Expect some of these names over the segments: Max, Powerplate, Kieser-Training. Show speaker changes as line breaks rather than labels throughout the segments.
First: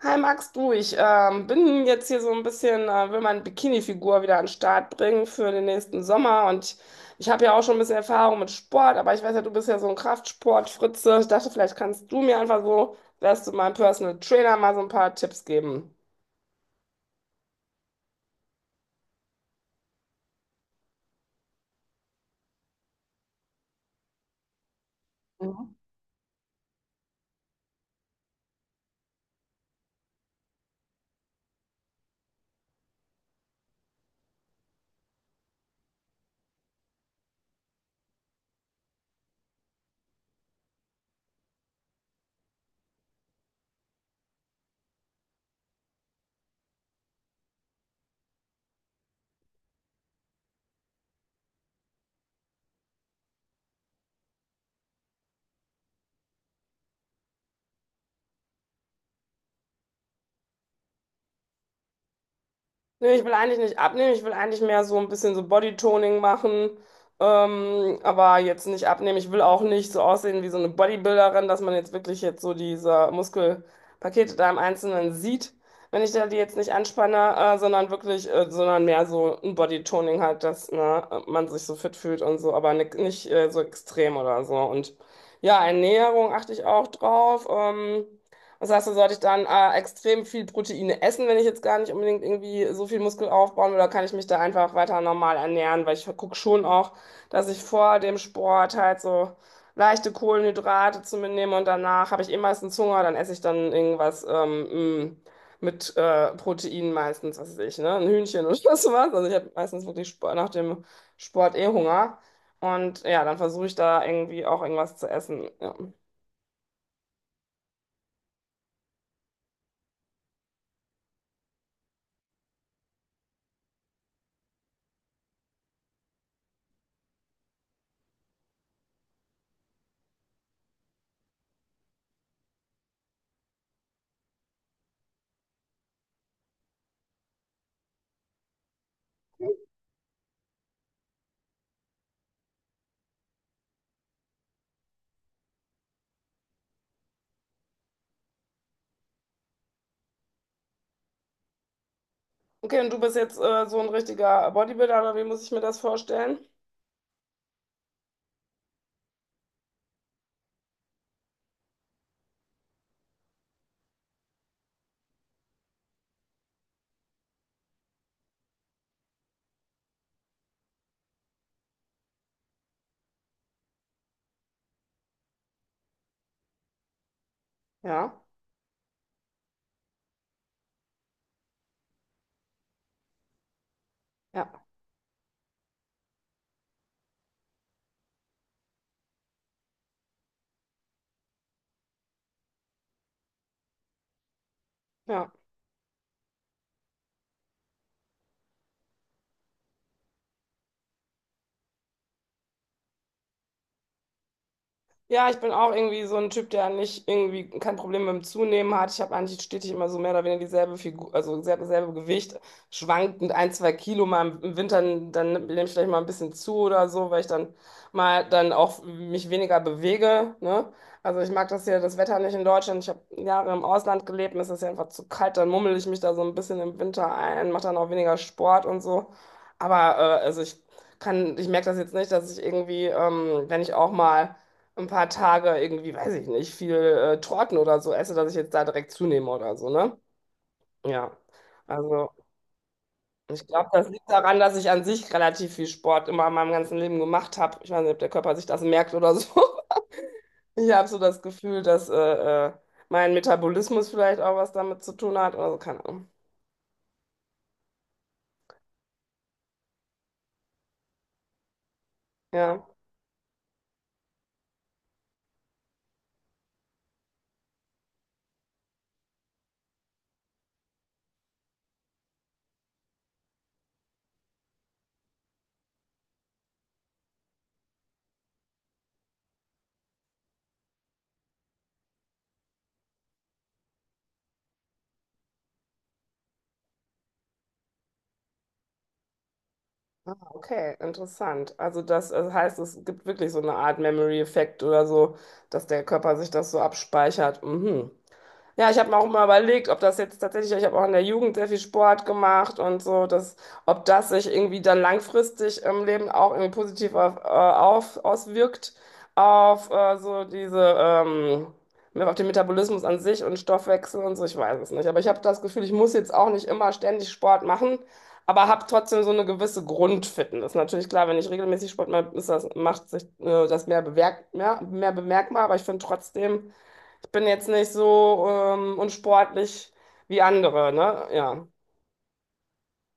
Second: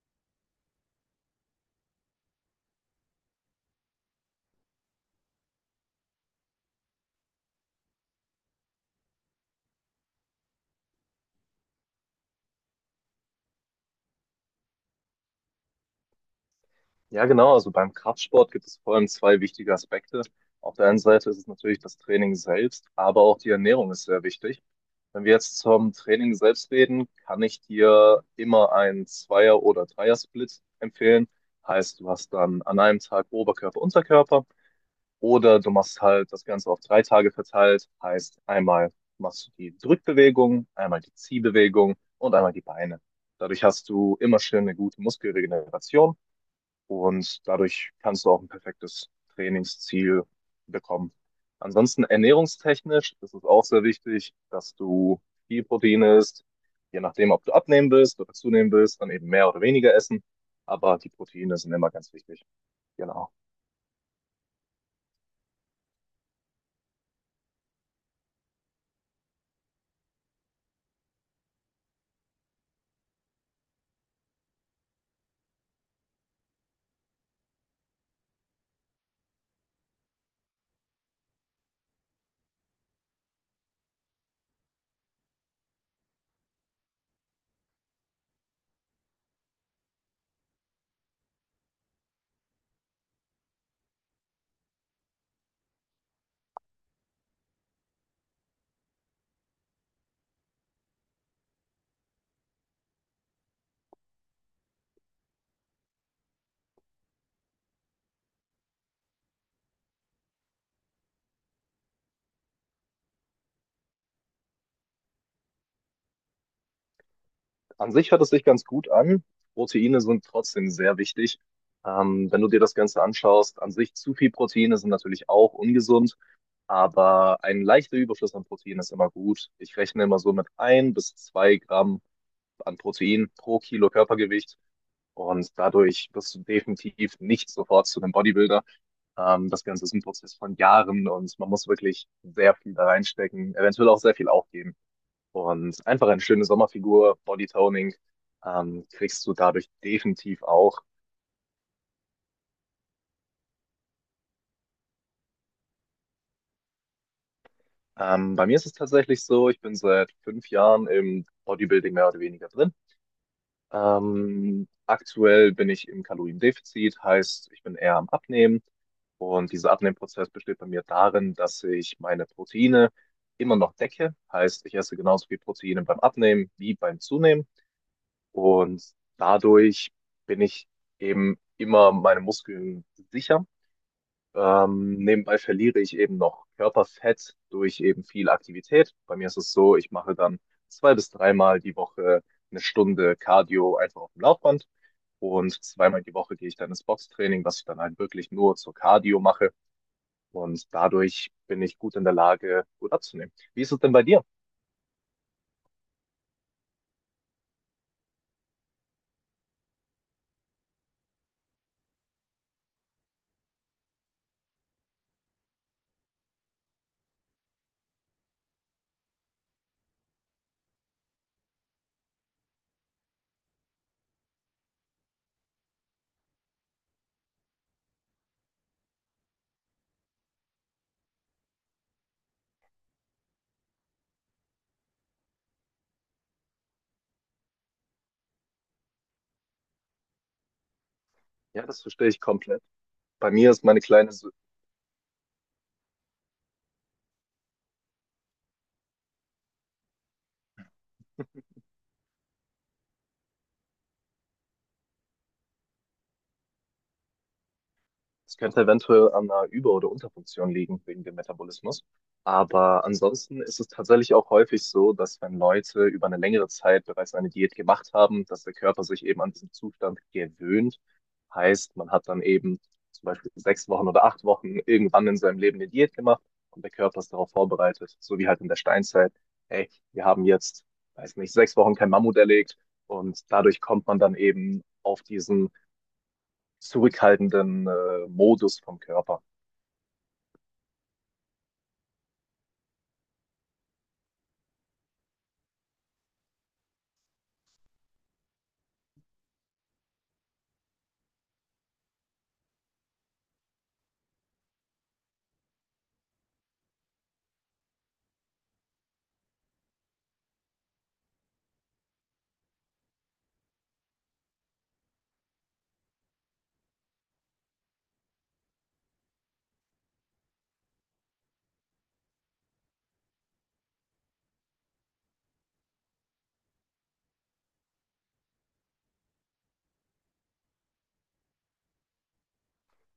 Hi Max, du, ich bin jetzt hier so ein bisschen, will meine Bikini-Figur wieder an den Start bringen für den nächsten Sommer und ich habe ja auch schon ein bisschen Erfahrung mit Sport, aber ich weiß ja, du bist ja so ein Kraftsport-Fritze. Ich dachte, vielleicht kannst du mir einfach so, wärst du mein Personal Trainer, mal so ein paar Tipps geben.
Ja, genau. Also beim Kraftsport gibt es vor allem zwei wichtige Aspekte. Auf der einen Seite ist es natürlich das Training selbst, aber auch die Ernährung ist sehr wichtig. Wenn wir jetzt zum Training selbst reden, kann ich dir immer einen Zweier- oder Dreier-Split empfehlen. Heißt, du hast dann an einem Tag Oberkörper, Unterkörper oder du machst halt das Ganze auf drei Tage verteilt. Heißt, einmal machst du die Drückbewegung, einmal die Ziehbewegung und einmal die Beine. Dadurch hast du immer schön eine gute Muskelregeneration. Und dadurch kannst du auch ein perfektes Trainingsziel bekommen. Ansonsten ernährungstechnisch ist es auch sehr wichtig, dass du viel Protein isst. Je nachdem, ob du abnehmen willst oder zunehmen willst, dann eben mehr oder weniger essen. Aber die Proteine sind immer ganz wichtig.
Nee, ich
Genau.
will eigentlich nicht abnehmen, ich will eigentlich mehr so ein bisschen so Bodytoning machen, aber jetzt nicht abnehmen. Ich will auch nicht so aussehen wie so eine Bodybuilderin, dass man jetzt wirklich jetzt so diese Muskelpakete da im Einzelnen sieht, wenn ich da die jetzt nicht anspanne, sondern wirklich, sondern mehr so ein Bodytoning halt, dass ne, man sich so fit fühlt und so, aber nicht so extrem oder so. Und ja, Ernährung achte ich auch drauf. Das heißt, da sollte ich dann extrem viel Proteine essen, wenn ich jetzt gar nicht unbedingt irgendwie so viel Muskel aufbauen will, oder kann ich mich da einfach weiter normal ernähren? Weil ich gucke schon auch, dass ich vor dem Sport halt so leichte Kohlenhydrate zu mir nehme und danach habe ich eh meistens Hunger, dann esse ich dann irgendwas mit Protein meistens, was weiß ich, ne? Ein Hühnchen oder sowas. Also ich habe meistens wirklich Sport, nach dem Sport eh Hunger. Und ja, dann versuche ich da irgendwie auch irgendwas zu essen. Ja.
An sich hört es sich ganz gut an. Proteine sind trotzdem sehr wichtig. Wenn du dir das Ganze anschaust, an sich zu viel Proteine sind natürlich auch ungesund. Aber ein leichter Überschuss an Protein ist immer gut. Ich rechne immer so mit 1 bis 2 Gramm an Protein pro Kilo Körpergewicht. Und dadurch wirst du definitiv nicht sofort zu einem Bodybuilder. Das Ganze ist ein Prozess von Jahren und man muss wirklich sehr viel da reinstecken, eventuell auch sehr viel aufgeben. Und einfach eine schöne Sommerfigur, Bodytoning, kriegst du dadurch definitiv auch.
Okay, und du bist jetzt so ein richtiger Bodybuilder, oder wie muss ich mir das vorstellen?
Bei mir ist es tatsächlich so, ich bin seit 5 Jahren im Bodybuilding mehr oder weniger drin. Aktuell bin ich im Kaloriendefizit, heißt, ich bin eher am Abnehmen. Und dieser Abnehmprozess besteht bei mir darin, dass ich meine Proteine immer noch decke. Heißt, ich esse genauso viel Proteine beim Abnehmen wie beim Zunehmen.
Ja,
Und dadurch bin ich eben immer meine Muskeln sicher.
ja,
Nebenbei verliere ich eben noch Körperfett durch eben viel Aktivität. Bei mir ist es so, ich mache dann zwei bis dreimal die Woche eine Stunde Cardio einfach auf dem Laufband.
ja.
Und zweimal die Woche gehe ich dann ins Boxtraining, was ich dann halt wirklich nur zur Cardio mache. Und dadurch bin ich gut in der Lage, gut abzunehmen. Wie ist es denn bei dir?
Ja, ich bin auch irgendwie so ein Typ, der nicht irgendwie kein Problem mit dem Zunehmen hat. Ich habe eigentlich stetig immer so mehr oder weniger dieselbe Figur, also dieselbe Gewicht, schwankend ein, zwei Kilo mal im Winter, dann nehme ich vielleicht mal ein bisschen zu oder so, weil ich dann auch mich weniger bewege, ne? Also ich mag das hier, das Wetter nicht in Deutschland. Ich habe Jahre im Ausland gelebt, mir ist das ja einfach zu kalt, dann mummel ich mich da so ein bisschen im Winter ein, mache dann auch weniger Sport und so. Aber also ich merke das jetzt nicht, dass ich irgendwie, wenn ich auch mal ein paar Tage irgendwie, weiß ich nicht, viel Torten oder so esse, dass ich jetzt da direkt zunehme oder so, ne? Ja.
Ja, das verstehe
Also,
ich komplett. Bei
ich
mir ist
glaube,
meine
das liegt
kleine.
daran, dass ich an sich relativ viel Sport immer in meinem ganzen Leben gemacht habe. Ich weiß nicht, ob der Körper sich das merkt oder so. Ich habe so das Gefühl, dass äh, mein Metabolismus vielleicht auch was damit zu tun hat oder so, keine Ahnung.
Es könnte eventuell an einer Über- oder Unterfunktion liegen wegen dem Metabolismus.
Ja.
Aber ansonsten ist es tatsächlich auch häufig so, dass wenn Leute über eine längere Zeit bereits eine Diät gemacht haben, dass der Körper sich eben an diesen Zustand gewöhnt. Heißt, man hat dann eben zum Beispiel 6 Wochen oder 8 Wochen irgendwann in seinem Leben eine Diät gemacht und der Körper ist darauf vorbereitet, so wie halt in der Steinzeit. Hey, wir haben jetzt, weiß nicht, 6 Wochen kein Mammut erlegt und dadurch kommt man dann eben auf diesen zurückhaltenden Modus vom Körper.
Ah, okay, interessant. Also das heißt, es gibt wirklich so eine Art Memory-Effekt oder so, dass der Körper sich das so abspeichert. Mhm. Ja, ich habe mir auch mal überlegt, ob das jetzt tatsächlich, ich habe auch in der Jugend sehr viel Sport gemacht und so, dass, ob das sich irgendwie dann langfristig im Leben auch irgendwie positiv auswirkt auf so diese, auf den Metabolismus an sich und Stoffwechsel und so, ich weiß es nicht. Aber ich habe das Gefühl, ich muss jetzt auch nicht immer ständig Sport machen, aber habe trotzdem so eine gewisse Grundfitness. Natürlich klar, wenn ich regelmäßig Sport mache, ist das, macht sich das mehr bemerkbar, aber ich finde trotzdem, ich bin jetzt nicht so unsportlich wie andere, ne? Ja.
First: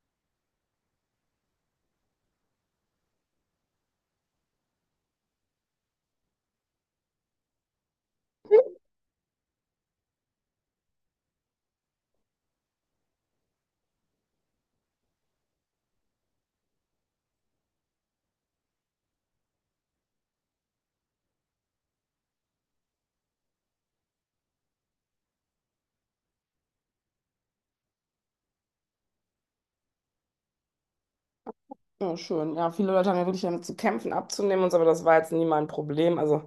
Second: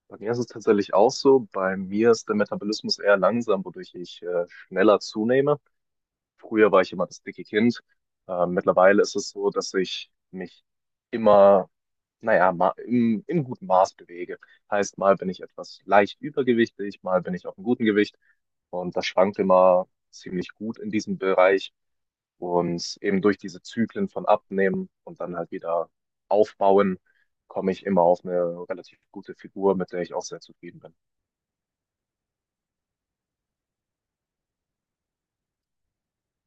Bei mir ist es tatsächlich auch so. Bei mir ist der Metabolismus eher langsam, wodurch ich schneller zunehme. Früher war ich immer das dicke Kind. Mittlerweile ist es so, dass ich mich immer, naja, im guten Maß bewege. Heißt, mal bin ich etwas leicht übergewichtig, mal bin ich auf einem guten Gewicht. Und das schwankt immer ziemlich gut in diesem Bereich. Und eben durch diese Zyklen von Abnehmen und dann halt wieder Aufbauen komme ich immer auf eine relativ gute Figur, mit der ich auch sehr zufrieden bin.
Ja, schön. Ja, viele Leute haben ja wirklich damit zu kämpfen, abzunehmen und so, aber das war jetzt nie mein Problem. Also,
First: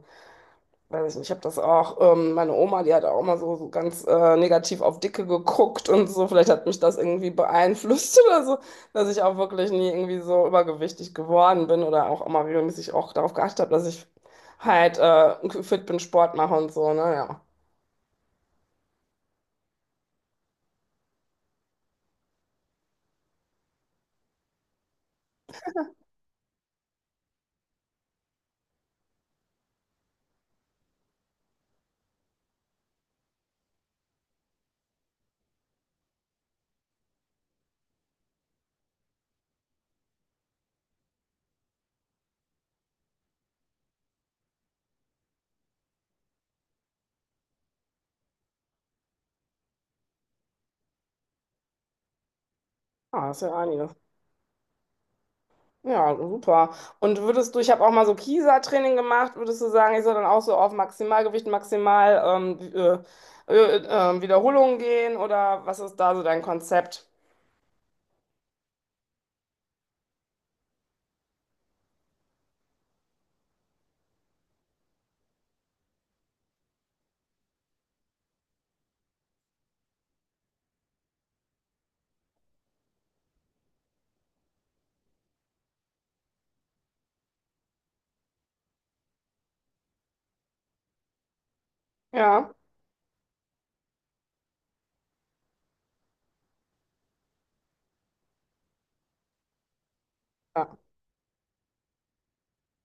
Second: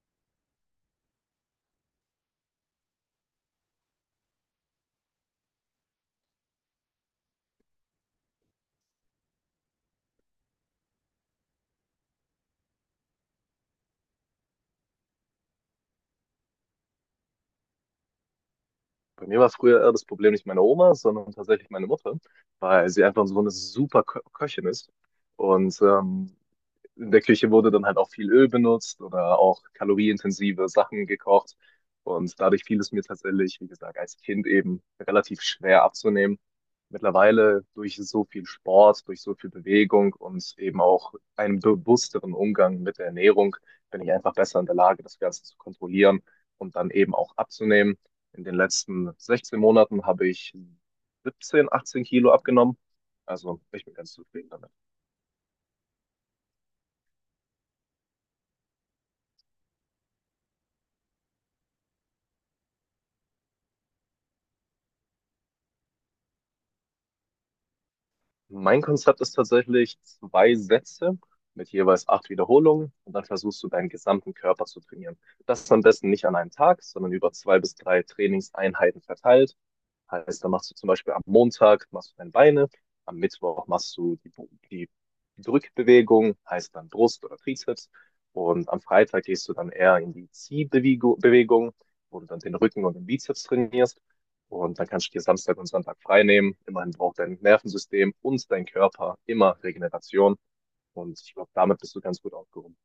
weiß ich nicht, ich habe das auch, meine Oma, die hat auch immer so, so ganz negativ auf Dicke geguckt und so. Vielleicht hat mich das irgendwie beeinflusst oder so, dass ich auch wirklich nie irgendwie so übergewichtig geworden bin oder auch immer regelmäßig auch darauf geachtet habe, dass ich halt fit bin, Sport mache und so, ne? Ja.
Bei mir war es früher eher das Problem nicht meine Oma, sondern tatsächlich meine Mutter, weil sie einfach so eine super Kö Köchin ist. Und in der Küche wurde dann halt auch viel Öl benutzt oder auch kalorienintensive Sachen gekocht. Und dadurch fiel es mir tatsächlich, wie gesagt, als Kind eben relativ schwer abzunehmen. Mittlerweile durch so viel Sport, durch so viel Bewegung und eben auch einen bewussteren Umgang mit der Ernährung bin ich einfach besser in der Lage, das Ganze zu kontrollieren und dann eben auch abzunehmen. In den letzten 16 Monaten habe ich 17, 18 Kilo abgenommen.
Ah, ist ja
Also ich bin
einiges.
ganz zufrieden damit.
Ja, super. Und würdest du, ich habe auch mal so Kieser-Training gemacht, würdest du sagen, ich soll dann auch so auf Maximalgewicht, maximal ähm, äh, äh, Wiederholungen gehen oder was ist da so dein Konzept?
Mein Konzept ist tatsächlich zwei Sätze mit jeweils acht Wiederholungen und dann versuchst du deinen gesamten Körper zu trainieren. Das am besten nicht an einem Tag, sondern über zwei bis drei Trainingseinheiten verteilt. Heißt, da machst du zum Beispiel am Montag machst du deine Beine, am Mittwoch machst du die Drückbewegung, heißt dann Brust oder Trizeps. Und am Freitag gehst du dann eher in die Ziehbewegung Bewegung, wo du dann
Ja.
den Rücken und den Bizeps trainierst. Und dann kannst du dir Samstag und Sonntag frei nehmen. Immerhin braucht dein Nervensystem und dein Körper immer Regeneration.
Ja.
Und ich glaube, damit bist du ganz gut aufgehoben.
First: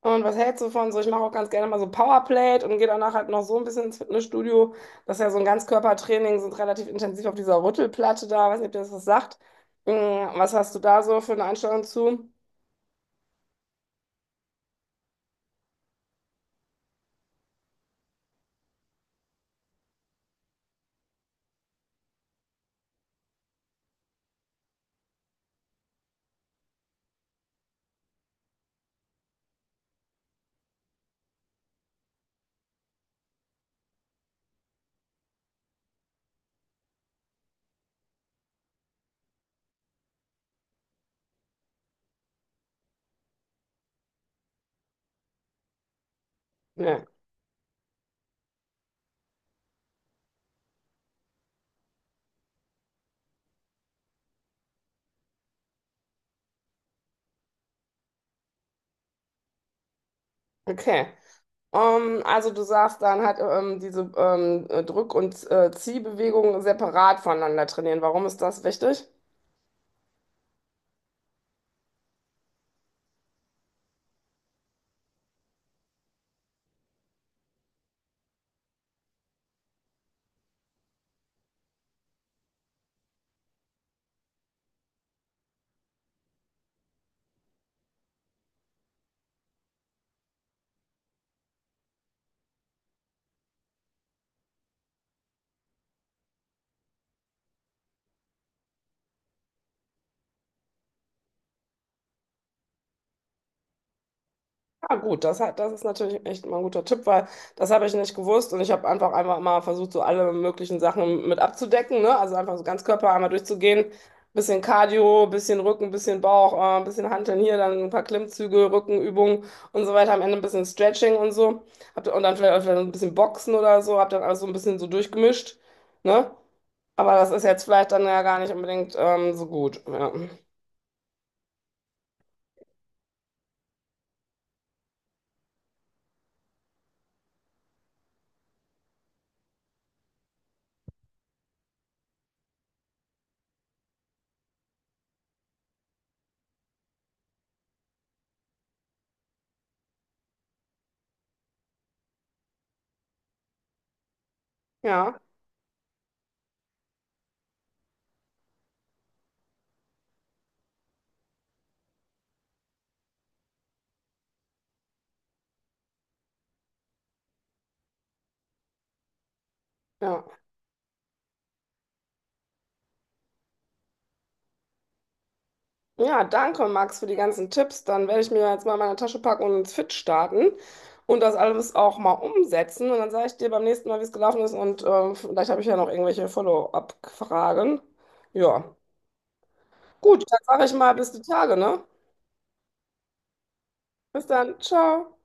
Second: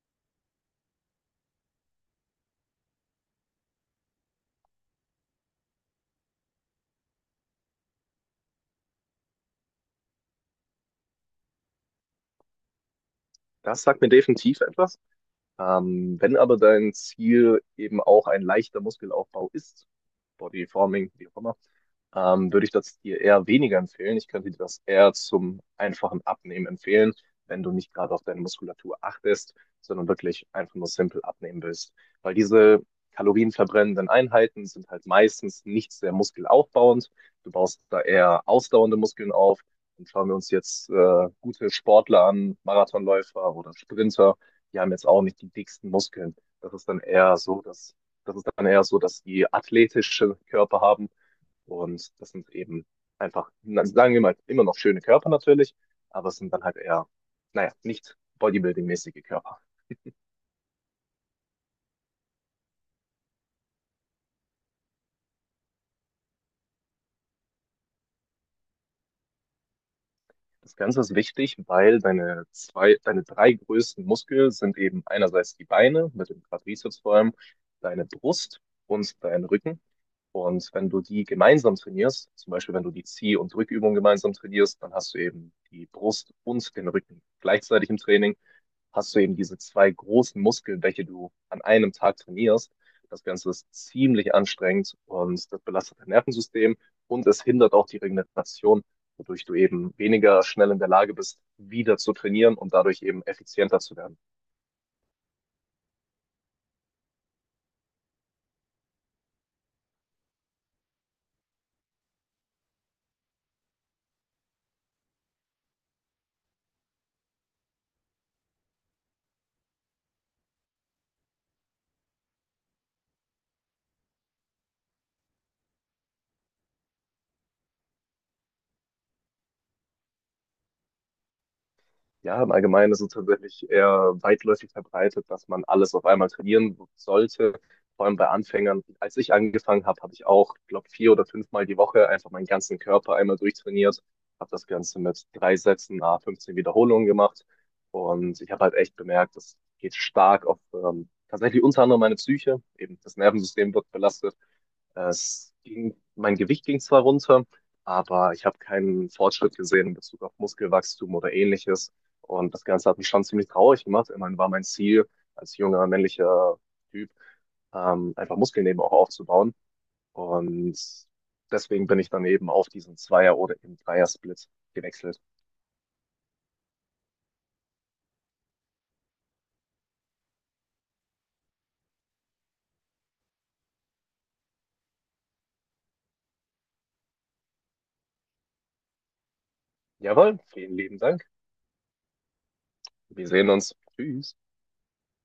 Und was hältst du von so? Ich mache auch ganz gerne mal so Powerplate und gehe danach halt noch so ein bisschen ins Fitnessstudio. Das ist ja so ein Ganzkörpertraining, sind relativ intensiv auf dieser Rüttelplatte da. Weiß nicht, ob dir das was sagt. Mm, Was hast du da so für eine Einstellung zu?
Das sagt mir definitiv etwas. Wenn aber dein Ziel eben auch ein leichter Muskelaufbau ist, Bodyforming, wie auch immer, würde ich das dir eher weniger empfehlen. Ich könnte dir das eher zum einfachen Abnehmen empfehlen, wenn du nicht gerade auf deine Muskulatur achtest, sondern wirklich einfach nur simpel abnehmen willst. Weil diese kalorienverbrennenden Einheiten sind halt meistens nicht sehr muskelaufbauend. Du baust da eher ausdauernde Muskeln auf. Und schauen wir uns jetzt gute Sportler an, Marathonläufer oder Sprinter, die haben jetzt auch nicht die dicksten Muskeln. Das ist dann
Nee.
eher so, dass, das ist dann eher so, dass die athletische Körper haben und das sind eben einfach, na, sagen wir mal, immer noch schöne Körper natürlich, aber es sind dann halt eher, naja, nicht bodybuilding-mäßige Körper.
Okay. Also du sagst dann halt diese Drück- und Ziehbewegungen separat voneinander trainieren. Warum ist das wichtig?
Das Ganze ist wichtig, weil deine zwei, deine drei größten Muskeln sind eben einerseits die Beine mit dem Quadrizeps vor allem, deine Brust und dein Rücken. Und wenn du die gemeinsam trainierst, zum Beispiel wenn du die Zieh- und Drückübung gemeinsam trainierst, dann hast du eben die Brust und den Rücken gleichzeitig im Training, hast du eben diese zwei großen Muskeln, welche du an einem Tag trainierst. Das Ganze ist ziemlich anstrengend und das belastet dein Nervensystem und es hindert auch die Regeneration, wodurch du eben weniger schnell in der Lage bist, wieder zu trainieren und dadurch eben effizienter zu werden.
Ah, gut, das ist natürlich echt mal ein guter Tipp, weil das habe ich nicht gewusst und ich habe einfach mal versucht, so alle möglichen Sachen mit abzudecken, ne? Also einfach so ganz Körper einmal durchzugehen. Bisschen Cardio, bisschen Rücken, bisschen Bauch, bisschen Hanteln hier, dann ein paar Klimmzüge, Rückenübungen und so weiter. Am Ende ein bisschen Stretching und so. Und dann vielleicht ein bisschen Boxen oder so. Habe dann alles so ein bisschen so durchgemischt, ne? Aber das ist jetzt vielleicht dann ja gar nicht unbedingt so gut. Ja.
Ja, im Allgemeinen ist es tatsächlich eher weitläufig verbreitet, dass man alles auf einmal trainieren sollte. Vor allem bei Anfängern. Als ich angefangen habe, habe ich auch, glaube vier oder fünfmal die Woche einfach meinen ganzen Körper einmal durchtrainiert. Habe das Ganze mit drei Sätzen, à 15 Wiederholungen gemacht. Und ich habe halt echt bemerkt, das geht stark auf tatsächlich unter anderem meine Psyche. Eben das Nervensystem wird belastet. Äh,
Ja,
Es ging, mein Gewicht ging zwar runter, aber ich habe keinen Fortschritt gesehen in Bezug auf Muskelwachstum oder ähnliches. Und das Ganze hat mich schon ziemlich traurig gemacht. Immerhin war mein Ziel als junger männlicher Typ, einfach Muskeln eben auch aufzubauen.
ja.
Und deswegen bin ich dann eben auf diesen Zweier- oder eben Dreier-Split gewechselt.
Ja, danke, Max, für die ganzen Tipps. Dann werde ich mir jetzt mal meine Tasche packen und ins Fit starten und das alles auch mal umsetzen. Und dann sage ich dir beim nächsten Mal, wie es gelaufen ist. Und vielleicht habe ich ja noch irgendwelche Follow-up-Fragen. Ja. Gut, dann
Jawohl,
sage ich
vielen
mal
lieben
bis die
Dank.
Tage, ne?
Wir sehen uns.
Bis
Tschüss.
dann. Ciao.